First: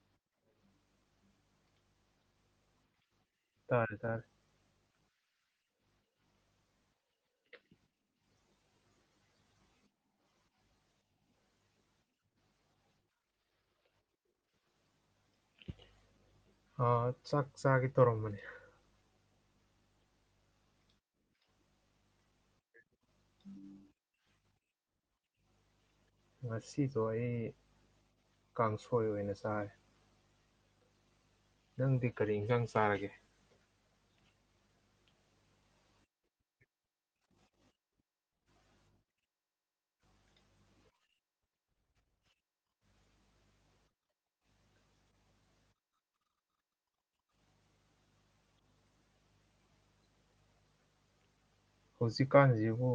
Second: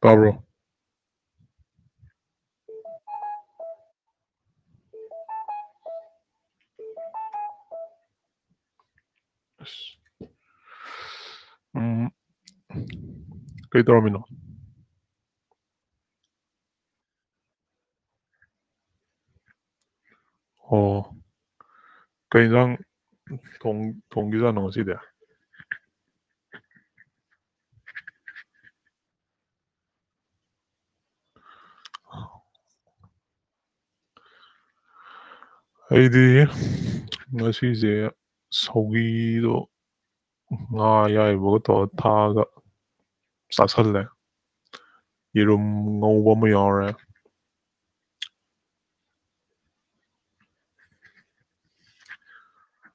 ꯇꯥꯕ꯭ꯔꯣ ꯇꯥꯔꯦ ꯇꯥꯔꯦ꯫ [inaudible] ꯎꯝ ꯀꯔꯤ ꯇꯧꯔꯃꯤꯅꯣ ꯑꯥ ꯆꯥꯛ ꯆꯥꯒꯦ ꯇꯧꯔꯝꯕꯅꯦ꯫ ꯑꯣ ꯀꯩ ꯌꯦꯟꯖꯥꯡ ꯊꯣꯡ ꯊꯣꯡꯒꯤꯖꯥꯠꯅꯣ ꯉꯁꯤꯗꯤ꯫ ꯉꯁꯤꯗꯣ ꯑꯩ ꯀꯥꯡꯁꯣꯏ ꯑꯣꯏꯅ ꯆꯥꯔꯦ ꯅꯪꯗꯤ ꯀꯔꯤ ꯏꯟꯖꯥꯡ ꯆꯥꯔꯒꯦ꯫ ꯑꯩꯗꯤ ꯉꯁꯤꯁꯦ ꯁꯧꯒꯤꯗꯣ ꯉꯥ ꯑꯌꯥꯏꯕꯒ ꯇꯧꯔ ꯊꯥꯛꯑꯒ ꯆꯥꯥꯁꯜꯂꯦ ꯌꯦꯔꯨꯝ ꯉꯧꯕ ꯑꯃ ꯌꯥꯎꯔꯦ꯫ ꯍꯧꯖꯤꯛꯀꯥꯟꯖꯤꯕꯨ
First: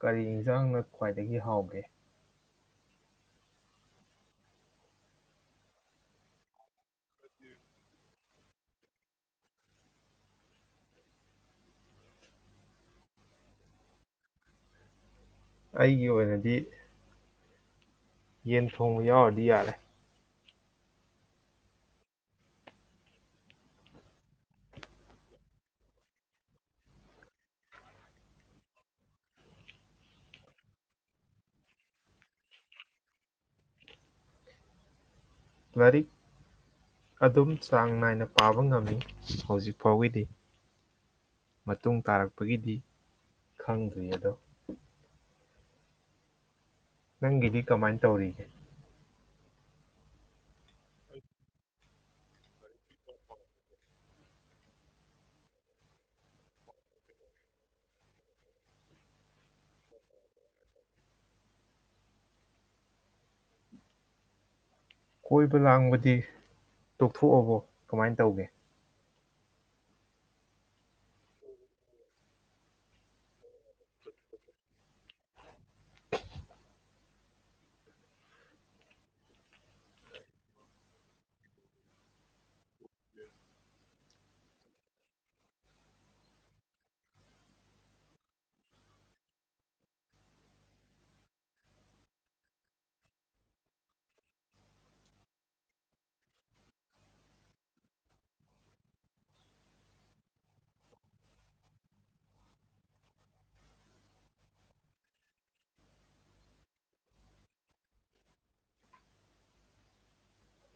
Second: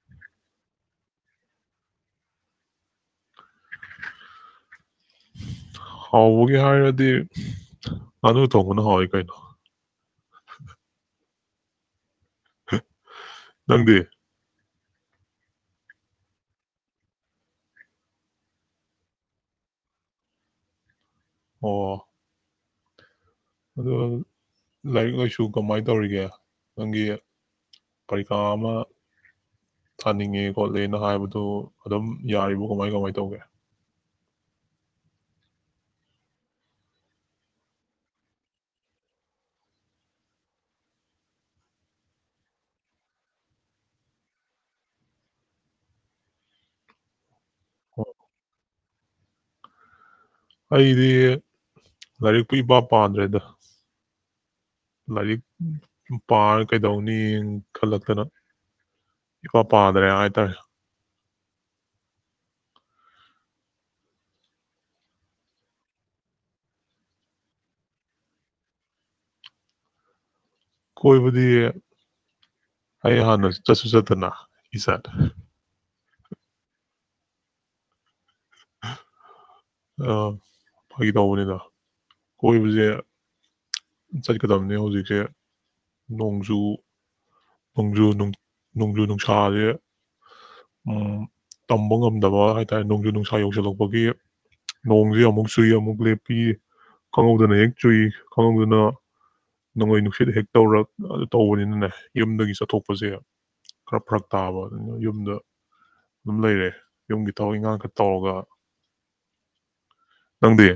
ꯀꯔꯤ ꯌꯦꯟꯖꯥꯡꯅ ꯈ꯭ꯋꯥꯏꯗꯒꯤ ꯍꯥꯎꯒꯦ꯫ ꯍꯥꯎꯕꯒꯤ ꯍꯥꯏꯔꯗꯤ ꯉꯥꯅꯨ ꯊꯣꯡꯕꯅ ꯍꯥꯎꯋꯦ ꯀꯩꯅꯣ꯫ ꯅꯡꯗꯤ꯫ ꯑꯩꯒꯤ ꯑꯣꯏꯅꯗꯤ ꯌꯦꯟ ꯊꯣꯡꯕ ꯌꯥꯎꯔꯗꯤ ꯌꯥꯔꯦ꯫ ꯑꯣ꯫ ꯑꯗꯣ ꯑꯗꯣ ꯂꯥꯏꯔꯤꯛ ꯂꯥꯏꯁꯨ ꯀꯃꯥꯏꯅ ꯇꯧꯔꯤꯒꯦ ꯅꯪꯒꯤ ꯄꯔꯤꯈꯥ ꯑꯃ ꯊꯥꯅꯤꯡꯉꯦ ꯈꯣꯠꯂꯦꯅ ꯍꯥꯏꯕꯗꯨ ꯑꯗꯨꯝ ꯌꯥꯔꯤꯕꯣ ꯀꯃꯥꯏ ꯀꯃꯥꯏ ꯇꯧꯒꯦ꯫ ꯂꯥꯏꯔꯤꯛ ꯑꯗꯨꯝ ꯆꯥꯡ ꯅꯥꯏꯅ ꯄꯥꯕ ꯉꯝꯃꯤ ꯍꯧꯖꯤꯛ ꯐꯥꯎꯒꯤꯗꯤ ꯃꯇꯨꯡ ꯇꯥꯔꯛꯄꯒꯤꯗꯤ ꯈꯪꯗ꯭ꯔꯤ ꯑꯗꯣ꯫ ꯅꯪꯒꯤꯗꯤ꯫ ꯀꯃꯥꯏꯅ ꯇꯧꯔꯤꯒꯦ꯫ ꯑꯩꯗꯤ ꯂꯥꯏꯔꯤꯛꯄꯨ ꯏꯄꯥ ꯄꯥꯗ꯭ꯔꯦꯗ ꯂꯥꯏꯔꯤꯛ ꯄꯥꯔ ꯀꯩꯗꯧꯅꯤ ꯈꯜꯂꯛꯇꯅ ꯏꯄꯥ ꯄꯥꯗ꯭ꯔꯦ ꯍꯥꯏꯇꯥꯔꯦ꯫ ꯀꯣꯏꯕ ꯂꯥꯡꯕꯗꯤ ꯇꯣꯛꯊꯣꯛꯑꯕꯣ ꯀꯃꯥꯏꯅ ꯇꯧꯒꯦ꯫ ꯀꯣꯏꯕꯗꯤ ꯑꯩ ꯍꯥꯟꯅ ꯆꯠꯁꯨ ꯆꯠꯇꯅ ꯏꯁ꯫ [unintelligible] [inaudible] ꯑꯥ ꯐꯥꯒꯤ ꯇꯧꯕꯅꯤꯗ ꯀꯣꯏꯕꯁꯦ꯫ ꯆꯠꯀꯗꯕꯅꯦ ꯍꯧꯖꯤꯛꯁꯦ ꯅꯣꯡꯖꯨ ꯅꯣꯡꯖꯨ ꯅꯣꯡꯖꯨ ꯅꯨꯡꯁꯥꯖꯦ ꯎꯝ ꯇꯝꯕ ꯉꯝꯗꯕ ꯍꯥꯏ ꯇꯔꯦ ꯅꯣꯡꯖꯨ ꯅꯨꯡꯁꯥ ꯌꯧꯁꯤꯜꯂꯛꯄꯒꯤ ꯅꯣꯡꯁꯦ ꯑꯃꯨꯛ ꯆꯨꯏ ꯑꯃꯨꯛ ꯂꯦꯞꯄꯤ ꯈꯪꯍꯧꯗꯅ ꯍꯦꯛ ꯆꯨꯏ꯫ ꯑꯗꯨꯗꯨꯅ꯫ ꯅꯣꯡꯂꯩ ꯅꯨꯡꯁꯤꯠ ꯍꯦꯛ ꯇꯧꯔ ꯑꯗꯨ ꯇꯧꯕꯅꯤꯅꯅꯦ ꯌꯨꯝꯗꯒꯤ ꯆꯠꯊꯣꯛꯄꯁꯦ ꯈꯔ ꯐꯔꯛ ꯇꯥꯕ ꯑꯗꯨꯅ ꯌꯨꯝꯗ ꯑꯗꯨꯝ ꯂꯩꯔꯦ ꯌꯨꯝꯒꯤ ꯊꯕꯛ ꯏꯟꯈꯥꯡ ꯈ ꯇꯧꯔꯒ ꯅꯪꯗꯤ꯫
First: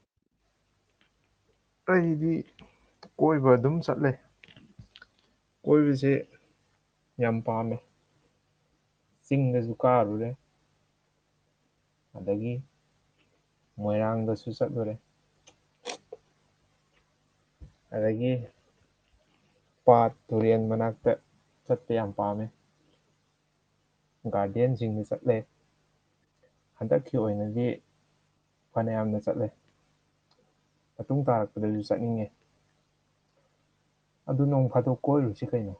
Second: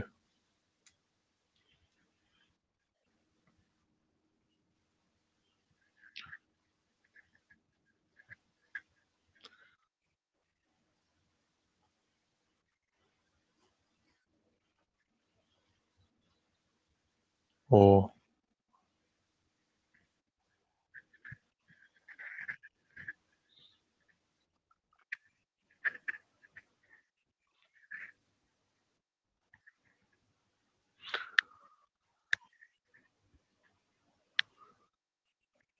ꯑꯩꯒꯤꯗꯤ ꯀꯣꯏꯕ ꯑꯗꯨꯝ ꯆꯠꯂꯦ ꯀꯣꯏꯕꯁꯦ ꯌꯥꯝ ꯄꯥꯝꯃꯦ꯫ ꯆꯤꯡꯗꯁꯨ ꯀꯥꯔꯨꯕ ꯌꯥꯏ ꯑꯗꯒꯤ ꯃꯣꯏꯔꯥꯡꯗꯁꯨ ꯆꯠꯂꯨꯔꯦ ꯑꯣ ꯑꯗꯨꯗꯒꯤ ꯄꯥꯠ ꯇꯨꯔꯦꯟ ꯃꯅꯥꯛꯇ ꯆꯠꯄ ꯌꯥꯝ ꯄꯥꯝꯃꯤ ꯒꯥꯔꯗꯦꯟꯁꯤꯡꯗ ꯆꯠꯂꯦ ꯍꯟꯗꯛꯀꯤ ꯑꯣꯏꯅꯗꯤ ꯐꯅꯌꯥꯝꯅ ꯆꯠꯂꯦ ꯃꯇꯨꯡ ꯇꯥꯔꯛꯄꯗꯁꯨ ꯆꯠꯅꯤꯡꯉꯦ ꯑꯗꯨ ꯅꯣꯡ ꯐꯥꯗꯣꯛ ꯀꯣꯏ ꯑꯣꯏꯔꯨꯁꯤ ꯀꯩꯅꯣ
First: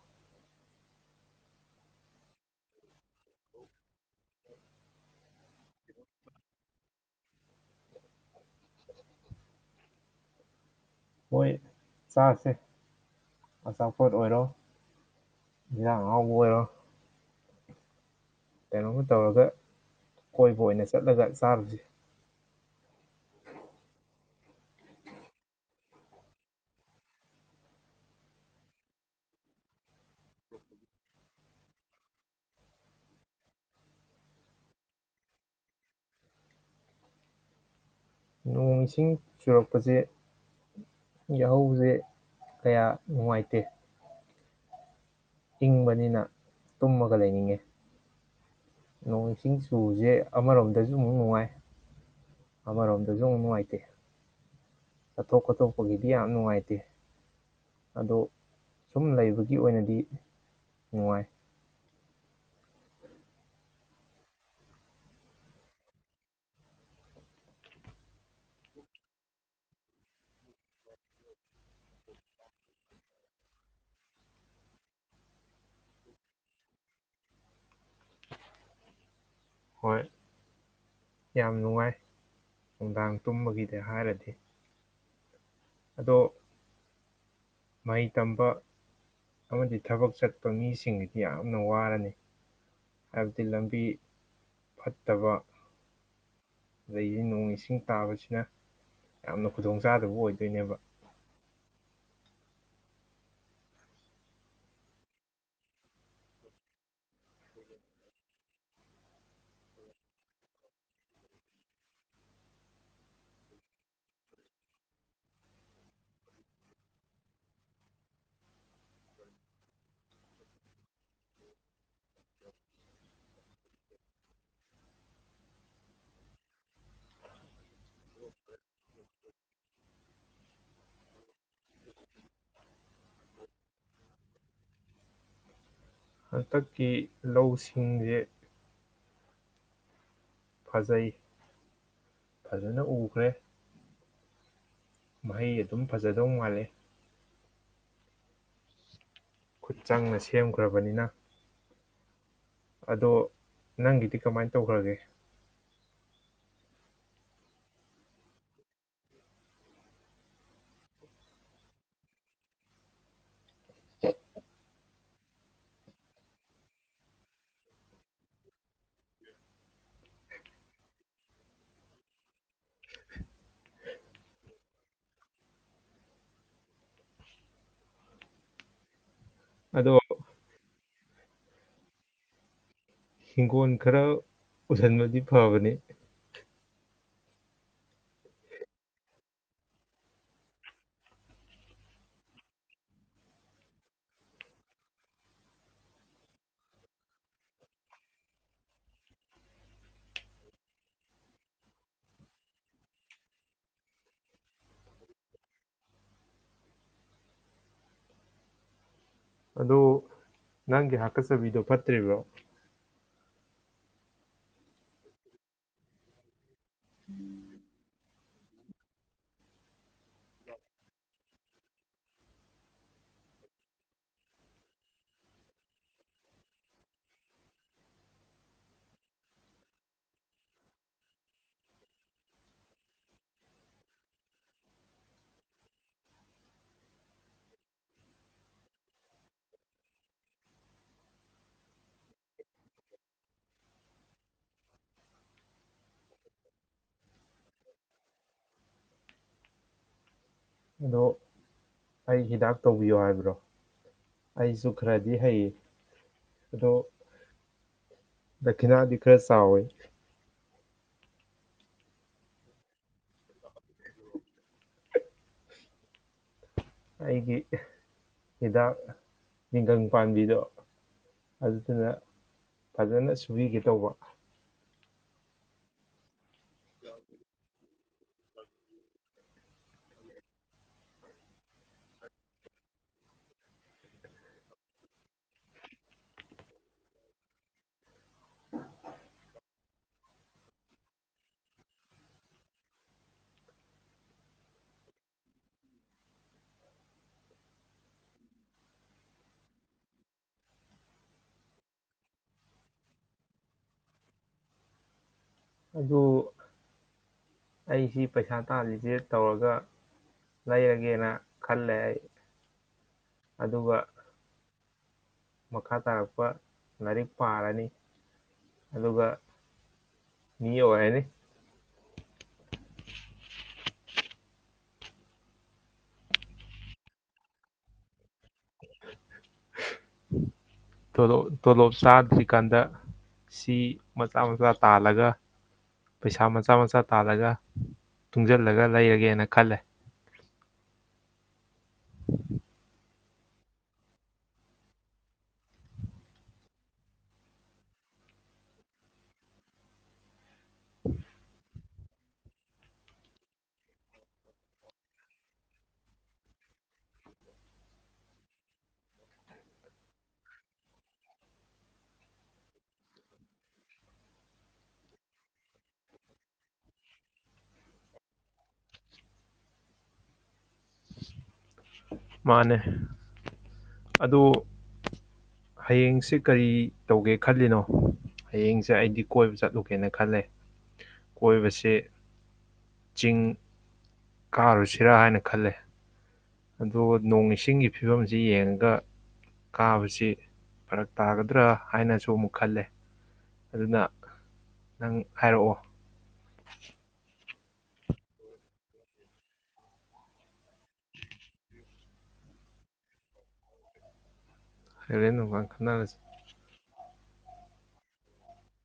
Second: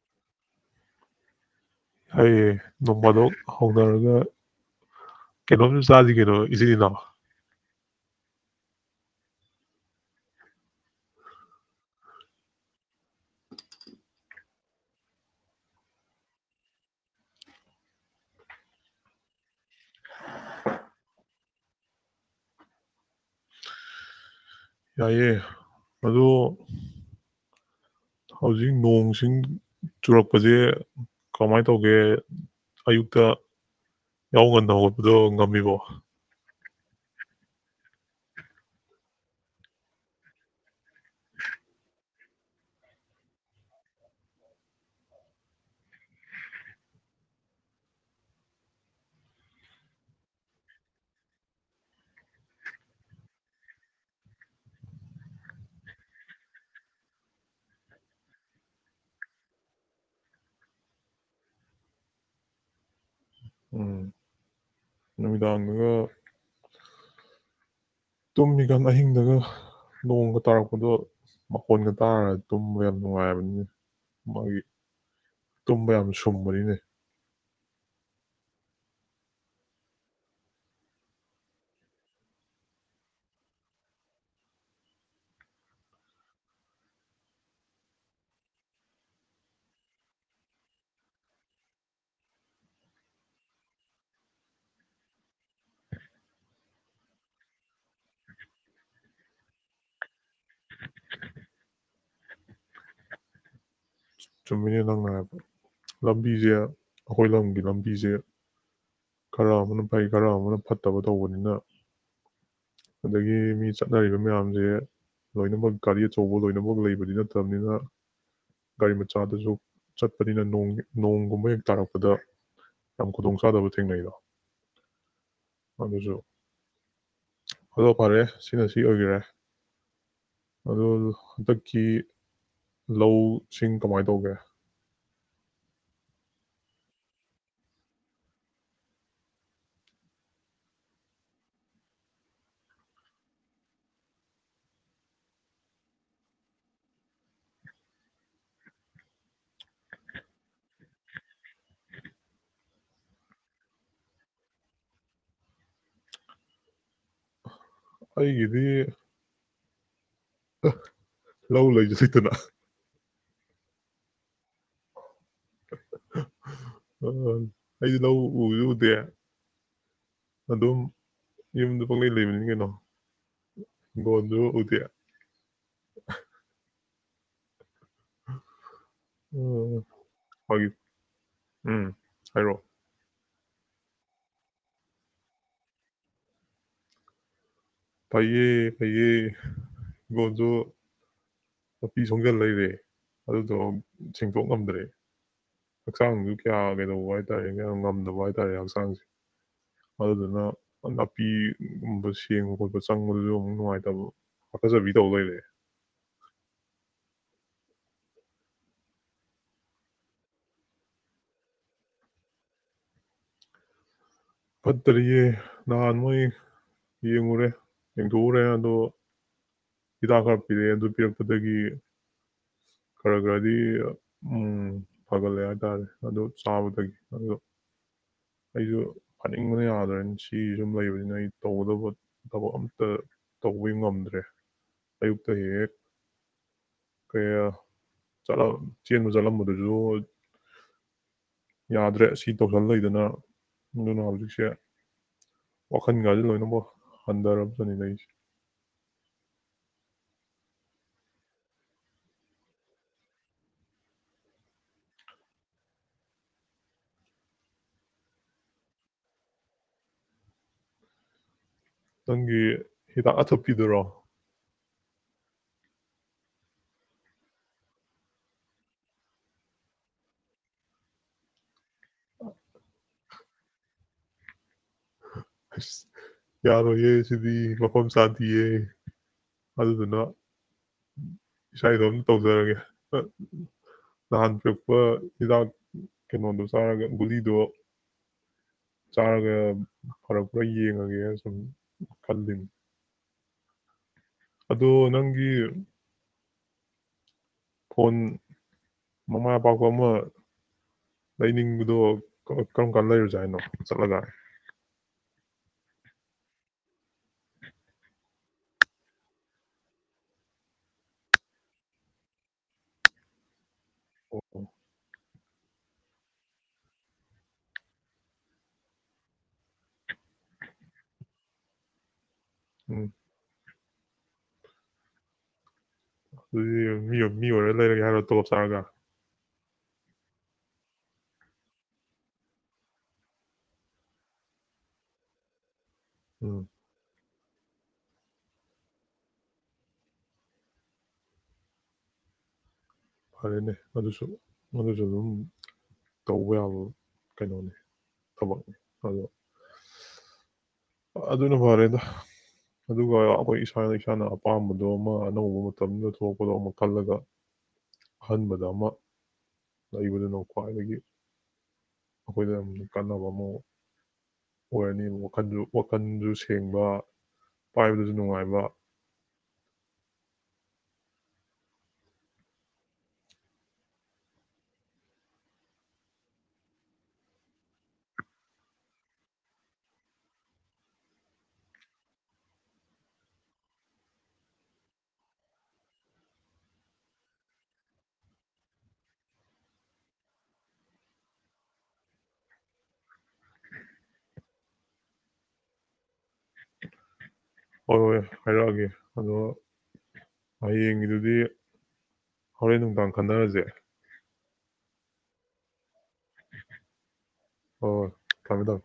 ꯍꯌꯦ ꯅꯣꯡꯐꯥꯗꯣꯛ ꯍꯧꯅꯔꯒ ꯀꯩꯅꯣꯝꯁꯨ ꯆꯥꯁꯤ ꯀꯩꯅꯣ ꯏꯖꯤꯅ ꯍꯣꯏ ꯆꯥꯁꯦ ꯑꯆꯥꯄꯣꯠ ꯑꯣꯏꯔꯣ ꯌꯦꯟꯖꯥꯡ ꯑꯍꯥ ꯎꯕ ꯑꯣꯏꯔꯣ ꯀꯩꯅꯣꯝꯃ ꯇꯧꯔꯒ ꯀꯣꯏꯕ ꯑꯣꯏꯅ ꯆꯠꯂꯒ ꯆꯥꯔꯁꯦ ꯌꯥꯏꯑꯦ ꯑꯗꯨ ꯍꯧꯖꯤꯛ ꯅꯣꯡꯁꯤꯡ ꯆꯨꯔꯛꯄꯁꯦ ꯀꯃꯥꯏꯅ ꯇꯧꯒꯦ ꯑꯌꯨꯛꯇ ꯌꯥꯍꯧ ꯉꯟꯅ ꯍꯧꯒꯠꯄꯗꯣ ꯉꯝꯃꯤꯕꯣ ꯅꯣꯡ ꯏꯁꯤꯡ ꯆꯨꯔꯛꯄꯁꯦ ꯌꯥꯍꯧꯁꯦ ꯀꯌꯥ ꯅꯨꯡꯉꯥꯏꯇꯦ ꯏꯪꯕꯅꯤꯅ ꯇꯨꯝꯃꯒ ꯂꯩꯅꯤꯡꯉꯦ ꯅꯣꯡ ꯏꯁꯤꯡ ꯆꯨꯕꯁꯦ ꯑꯃꯔꯣꯝꯗꯁꯨ ꯑꯃꯨꯛ ꯅꯨꯡꯉꯥꯏ ꯑꯃꯔꯣꯝꯗꯁꯨ ꯑꯃꯨꯛ ꯅꯨꯡꯉꯥꯏꯇꯦ ꯆꯠꯊꯣꯛ ꯈꯣꯠꯇꯣꯛꯄꯒꯤꯗꯤ ꯌꯥꯝ ꯅꯨꯡꯉꯥꯏꯇꯦ ꯑꯗꯣ ꯁꯨꯝ ꯂꯩꯕꯒꯤ ꯑꯣꯏꯅꯗꯤ ꯅꯨꯡꯉꯥꯏ ꯎꯝ ꯅꯨꯃꯤꯗꯥꯡꯗꯨꯒ ꯇꯨꯝꯃꯤꯀꯥꯟ ꯑꯍꯤꯡꯗꯒ ꯅꯣꯡꯒ ꯇꯥꯔꯛꯄꯗꯣ ꯃꯈꯣꯟꯒ ꯇꯥꯔꯒ ꯇꯨꯝꯕ ꯌꯥꯝ ꯅꯨꯡꯉꯥꯏꯕꯅꯤꯅ ꯃꯥꯒꯤ ꯇꯨꯝꯕ ꯌꯥꯝ ꯁꯨꯝꯕꯅꯤꯅꯦ ꯍꯣꯏ ꯌꯥꯝ ꯅꯨꯡꯉꯥꯏ ꯅꯨꯡꯗꯥꯡ ꯇꯨꯝꯕꯒꯤꯗ ꯍꯥꯏꯔꯗꯤ ꯑꯗꯣ ꯃꯍꯩ ꯇꯝꯕ ꯑꯃꯗꯤ ꯊꯕꯛ ꯆꯠꯄ ꯃꯤꯁꯤꯡꯗꯤ ꯌꯥꯝꯅ ꯋꯥꯔꯅꯤ ꯍꯥꯏꯕꯗꯤ ꯂꯝꯕꯤ ꯐꯠꯇꯕ ꯑꯗꯒꯤꯗꯤ ꯅꯣꯡ ꯏꯁꯤꯡ ꯇꯥꯕꯁꯤꯅ ꯌꯥꯝꯅ ꯈꯨꯗꯣꯡ ꯆꯥꯗꯕ ꯑꯣꯏꯗꯣꯏꯅꯦꯕ ꯆꯨꯝꯃꯤꯅꯦ ꯅꯪꯅ ꯍꯥꯏꯕꯗꯣ ꯅꯪꯉꯥꯏꯕ ꯂꯝꯕꯤꯁꯦ ꯑꯩꯈꯣꯏ ꯂꯝꯒꯤ ꯂꯝꯕꯤꯁꯦ ꯈꯔ ꯑꯃꯅ ꯐꯩ ꯈꯔ ꯑꯃꯅ ꯐꯠꯇꯕ ꯇꯧꯕꯅꯤꯅ ꯑꯗꯒꯤ ꯃꯤ ꯆꯠꯅꯔꯤꯕ ꯃꯌꯥꯝꯁꯦ ꯂꯣꯏꯅꯃꯛ ꯒꯥꯔꯤ ꯑꯆꯧꯕ ꯂꯣꯏꯅꯃꯛ ꯂꯩꯕꯗꯤ ꯅꯠꯇꯕꯅꯤꯅ ꯒꯥꯔꯤ ꯃꯆꯥꯗꯨꯁꯨ ꯆꯠꯄꯅꯤꯅꯣꯡ ꯅꯣꯡꯒꯨꯝꯕ ꯍꯦꯛ ꯇꯥꯔꯛꯄꯗ ꯌꯥꯝ ꯈꯨꯗꯣꯡꯆꯥꯗꯕ ꯊꯦꯡꯅꯩꯗꯣ ꯑꯗꯨꯁꯨ ꯑꯗꯣ ꯐꯔꯦ ꯁꯤꯅ ꯁꯤ ꯑꯣꯏꯈꯔꯦ ꯑꯣ ꯍꯟꯗꯛꯀꯤ ꯂꯧ ꯁꯤꯡ ꯀꯃꯥꯏꯅ ꯇꯧꯒꯦ ꯍꯟꯇꯛꯀꯤ ꯂꯧꯁꯤꯡꯁꯦ ꯐꯖꯩ ꯐꯖꯅ ꯎꯈ꯭ꯔꯦ ꯃꯍꯩ ꯑꯗꯨꯝ ꯐꯖꯗꯧ ꯃꯥꯜꯂꯤꯦ ꯈꯨꯠ ꯆꯪꯅ ꯁꯦꯝꯈ꯭ꯔꯕꯅꯤꯅ꯫ ꯑꯗꯣ ꯅꯪꯒꯤꯗꯤ ꯀꯃꯥꯏꯅ ꯇꯧꯈ꯭ꯔꯒꯦ꯫ ꯑꯩꯒꯤꯗꯤ꯫ ꯑ ꯂꯧ ꯂꯩꯁꯨ ꯂꯩꯇꯅ꯫ ꯑ ꯑꯩꯗꯤ ꯂꯧ ꯎꯖꯨ ꯎꯗꯦ ꯑꯗꯨꯝ ꯌꯨꯝꯗꯨ ꯄꯪꯂꯩ ꯂꯩꯕꯅꯤ ꯀꯩꯅꯣ ꯍꯤꯡꯒꯣꯟꯖꯨ ꯎꯗꯦ ꯍꯍ ꯍꯍ ꯑꯗꯣ [unintelligible] ꯎꯝ ꯍꯥꯏꯔꯛꯑꯣ ꯍꯤꯡꯒꯣꯜ ꯈꯔ ꯎꯁꯟꯕꯗꯤ ꯐꯕꯅꯤ꯫ ꯐꯩꯌꯦ ꯐꯩꯌꯦ ꯍꯤꯒꯣꯟꯖꯨ꯫ ꯅꯥꯄꯤ ꯁꯣꯡꯖꯟ ꯂꯩꯔꯦ ꯑꯗꯨꯗꯣ ꯁꯦꯡꯇꯣꯛ ꯉꯝꯗ꯭ꯔꯦ ꯍꯛꯆꯥꯡꯁꯨ ꯀꯌꯥ ꯀꯩꯗꯧꯕ ꯍꯥꯏ ꯇꯔꯦ ꯀꯌꯥ ꯉꯝꯗꯕ ꯍꯥꯏ ꯇꯥꯔꯦ ꯍꯛꯆꯥꯡꯁꯦ ꯑꯗꯨꯗꯨꯅ ꯅꯥꯄꯤꯒꯨꯝꯕ ꯁꯦꯡꯕ ꯈꯣꯠꯄ ꯆꯪꯕꯗꯨꯁꯨ ꯑꯃꯨꯛ ꯅꯨꯡꯉꯥꯏꯇꯕ ꯍꯥꯀꯠꯆꯕꯤ ꯇꯧ ꯂꯩꯔꯦ꯫ ꯑꯗꯣ ꯅꯪꯒꯤ ꯍꯥꯀꯠꯆꯕꯤꯗꯣ ꯐꯠꯇ꯭ꯔꯤꯕꯣ? ꯐꯠꯇꯔꯤꯌꯦ ꯅꯍꯥꯟ ꯃꯣꯏ ꯌꯦꯡꯉꯨꯔꯦ ꯌꯦꯡꯊꯣꯛꯎꯔꯦ ꯑꯗꯣ ꯍꯤꯗꯥꯛ ꯈꯔ ꯄꯤꯔꯛꯑꯦ ꯑꯗꯨ ꯄꯤꯔꯛꯄꯗꯒꯤ ꯈꯔ ꯈꯔꯗꯤ ꯎꯝꯝ ꯐꯒꯠꯂꯦ ꯍꯥꯏꯇꯥꯔꯦ ꯑꯗꯨ ꯆꯥꯕꯗꯒꯤ ꯑꯗꯣ꯫ ꯑꯩꯖꯨ ꯐꯅꯤꯡꯕꯅ ꯌꯥꯗ꯭ꯔꯦ ꯁꯤ ꯁꯨꯝ ꯂꯩꯕꯅꯤꯅ ꯑꯩ ꯇꯧꯒꯗꯕ ꯊꯕꯛ ꯑꯝꯇ ꯇꯧꯕꯤ ꯉꯝꯗ꯭ꯔꯦ ꯑꯌꯨꯛꯇ ꯍꯦꯛ ꯀꯌꯥ ꯆꯠꯂꯝ ꯆꯦꯟꯕ ꯆꯠꯂꯝꯕꯗꯨꯁꯨ ꯌꯥꯗ꯭ꯔꯦ ꯁꯤ ꯇꯧꯁꯜ ꯂꯩꯗꯅ꯫ ꯑꯗꯨꯅ ꯍꯧꯖꯤꯛꯁꯦ ꯋꯥꯈꯜꯒꯁꯦ ꯂꯣꯏꯅꯃꯛ ꯍꯟꯗꯔꯕꯅꯤꯗ ꯑꯩꯖꯦ꯫ ꯑꯗꯣ ꯑꯩ ꯍꯤꯗꯥꯛ ꯇꯧꯕꯤꯌꯣ ꯍꯥꯏꯕ꯭ꯔꯣ ꯑꯩꯁꯨ ꯈꯔꯗꯤ ꯍꯩꯌꯦ ꯗꯣ ꯗꯈꯤꯅꯥꯗꯤ ꯈꯔ ꯆꯥꯎꯋꯦ꯫ ꯅꯪꯒꯤ ꯍꯤꯗꯥꯛ ꯑꯊꯨꯞꯄꯤꯗꯨꯔꯣ꯫ ꯑꯩꯒꯤ ꯑꯦ ꯍꯤꯗꯥꯛ ꯑꯑ ꯇꯤꯡꯒꯪ ꯄꯥꯟꯕꯤꯗꯣ ꯑꯗꯨ ꯑꯗꯨꯅ ꯐꯖꯅ ꯁꯨꯕꯤꯒꯦ ꯇꯧꯕ꯫ ꯑꯁ ꯍꯍ ꯌꯥꯔꯣꯏꯌꯦ ꯁꯤꯗꯤ ꯃꯞ꯫ ꯈꯣꯝ ꯆꯥꯛꯇꯤꯌꯦ ꯑꯗꯨꯗꯨꯅ ꯏꯁꯥꯏꯗꯣꯝ ꯇꯧꯖꯔꯒꯦ ꯑꯝ ꯅꯍꯥꯟ ꯄꯤꯔꯛꯄ ꯍꯤꯗꯥꯛ ꯀꯩꯅꯣꯗꯣ ꯆꯥꯔꯒ ꯒꯨꯂꯤꯗꯣ ꯆꯥꯔꯒ ꯐꯔꯛꯄ꯭ꯔꯥ ꯌꯦꯡꯉꯒꯦꯅ ꯁꯨꯝ ꯈꯜꯂꯤꯅꯤ ꯑꯗꯣ ꯅꯪꯒꯤ ꯐꯣꯟ ꯃꯃꯥꯏ ꯑꯄꯥꯥꯛꯄ ꯑꯃ ꯂꯩꯅꯤꯡꯕꯗꯣ ꯀꯔ ꯀꯔꯝ ꯀꯥꯟ ꯂꯩꯔꯨꯖꯦ ꯍꯥꯏꯅꯣ ꯆꯠꯂꯒ ꯑꯗꯨ ꯑꯩꯁꯤ ꯄꯩꯁꯥ ꯇꯥꯜꯂꯤꯁꯦ ꯇꯧꯔꯒ ꯂꯩꯔꯒꯦꯅ ꯈꯜꯂꯦ ꯑꯩ ꯑꯗꯨꯒ [unintelligible] ꯃꯈꯥ ꯇꯥꯔꯛꯄ ꯂꯥꯏꯔꯤꯛ ꯄꯥꯔꯅꯤ ꯑꯗꯨꯒ ꯃꯤ ꯑꯣꯏꯔꯅꯤ ꯎꯝ- ꯑꯗꯨꯗꯤ ꯌꯦꯡ ꯃꯤ ꯑꯣꯏ ꯃꯤ ꯑꯣꯏꯔꯒ ꯂꯩꯔꯒꯦ ꯍꯥꯏꯔꯣ ꯇꯣꯂꯣꯞ ꯆꯥꯔꯒ ꯇꯣꯂꯣꯞ ꯇꯣꯂꯣꯞ ꯆꯥꯗ꯭ꯔꯤꯀꯥꯟꯗ ꯁꯤ ꯃꯆꯥ ꯃꯆꯥ ꯇꯥꯜꯂꯒ ꯄꯩꯁꯥ ꯎꯝ ꯃꯆꯥ ꯃꯆꯥ ꯇꯥꯜꯂꯒ- ꯇꯨꯡꯖꯜꯂꯒ ꯂꯩꯔꯒꯦꯅ ꯈꯜꯂꯦ ꯐꯔꯦꯅꯦ ꯑꯗꯨꯁꯨ ꯃꯗꯨꯁꯨ ꯑꯗꯨꯝ ꯇꯧꯕ ꯌꯥꯕ ꯀꯩꯅꯣꯅꯤ ꯊꯕꯛꯅꯤ ꯑꯗꯣ ꯑꯗꯨꯅ ꯐꯔꯦꯗ ꯑꯗꯨꯒ ꯑꯈꯣꯏ ꯏꯁꯥꯅ ꯏꯁꯥꯅ ꯑꯄꯥꯝꯕꯗꯣ ꯑꯃ ꯑꯅꯧꯕ ꯃꯇꯝꯗ ꯊꯣꯛꯂꯛꯄꯗꯣ ꯑꯃ ꯈꯜꯂꯒ ꯑꯍꯟꯕꯗ ꯑꯃ ꯂꯩꯕꯗꯨꯅ ꯈ꯭ꯋꯥꯏꯗꯒꯤ ꯑꯈꯣꯏꯗ ꯌꯥꯝ ꯀꯥꯟꯅꯕ ꯑꯃ ꯑꯣꯏꯔꯅꯤꯕ ꯋꯥꯈꯟꯗꯨ ꯋꯥꯈꯟꯖꯨ ꯁꯦꯡꯕ ꯄꯥꯏꯕꯗꯁꯨ ꯅꯨꯡꯉꯥꯏꯕ ꯃꯥꯅꯦ ꯑꯗꯣ ꯍꯌꯦꯡꯁꯦ ꯀꯔꯤ ꯇꯧꯒꯦ ꯈꯜꯂꯤꯅꯣ ꯍꯌꯦꯡꯁꯦ ꯑꯩꯗꯤ ꯀꯣꯏꯕ ꯆꯠꯂꯨꯒꯦꯅ ꯈꯜꯂꯦ ꯀꯣꯏꯕꯁꯦ ꯆꯤꯡ ꯀꯥꯔꯨꯁꯤꯔꯥ ꯍꯥꯏꯅ ꯈꯜꯂꯦ ꯑꯗꯣ ꯅꯣꯡ ꯏꯁꯤꯡꯒꯤ ꯐꯤꯕꯝꯁꯤ ꯌꯦꯡꯉꯒ ꯀꯥꯕꯁꯤ ꯐꯔꯛ ꯇꯥꯒꯗ꯭ꯔꯥ ꯍꯥꯏꯅꯁꯨ ꯑꯃꯨꯛ ꯈꯜꯂꯦ ꯑꯗꯨꯅ ꯅꯪ ꯍꯥꯏꯔꯛꯑꯣ ꯍꯣꯏ ꯍꯣꯏ ꯍꯥꯏꯔꯛꯑꯒꯦ ꯑꯗꯣ ꯍꯌꯦꯡꯒꯤꯗꯨꯗꯤ ꯍꯣꯔꯦꯟ ꯅꯨꯡꯗꯥꯡ ꯈꯟꯅꯔꯖꯦ ꯍꯥꯏꯔꯦꯟ ꯅꯨꯡꯗꯥꯡ ꯈꯟꯅꯔꯖꯤ ꯍꯣ ꯍꯣ ꯊꯝꯃꯣ ꯊꯝꯃꯣ